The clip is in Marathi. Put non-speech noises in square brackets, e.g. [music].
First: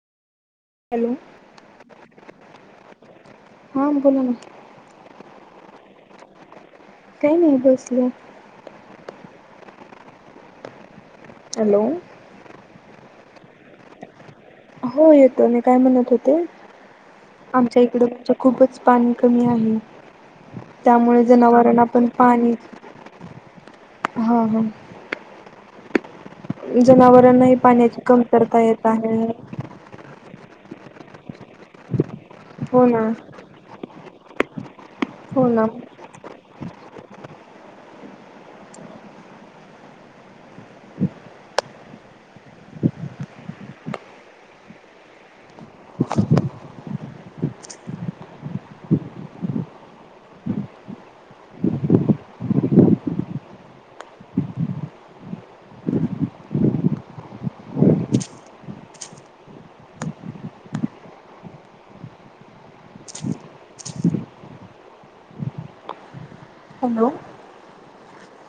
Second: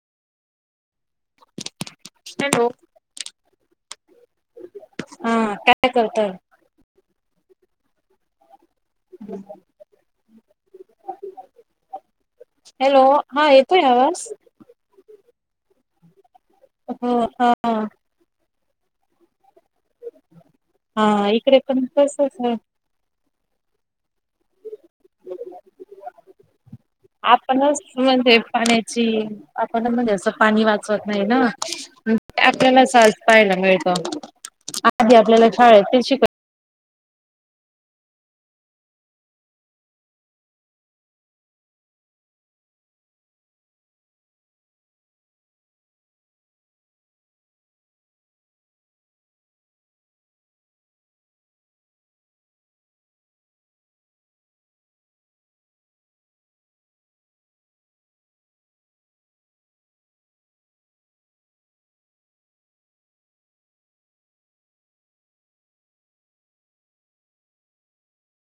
Hello hello. हां बोला ना. हा काय करताय? काही नाही बसलोय. [unintelligible] हॅलो हॅलो हा येतोय आवाज? हो येतो मी काय म्हणत होते, हो हा आमच्या इडकच खूपच पाणी कमी आहे. त्यामुळे हा इकडे जनावरांना पण तसच पाणी आहे. हा हा. जनावरांनाही आपणच पाण्याची [unintelligible] कमतरता येत पाण्याची आहे आपणच म्हणजे असं पाणी वाचवत नाही ना आपल्याला हो ना सहज प्यायला मिळतं. आधी हो आपल्याला ना शाळेत काय शिक हॅलो.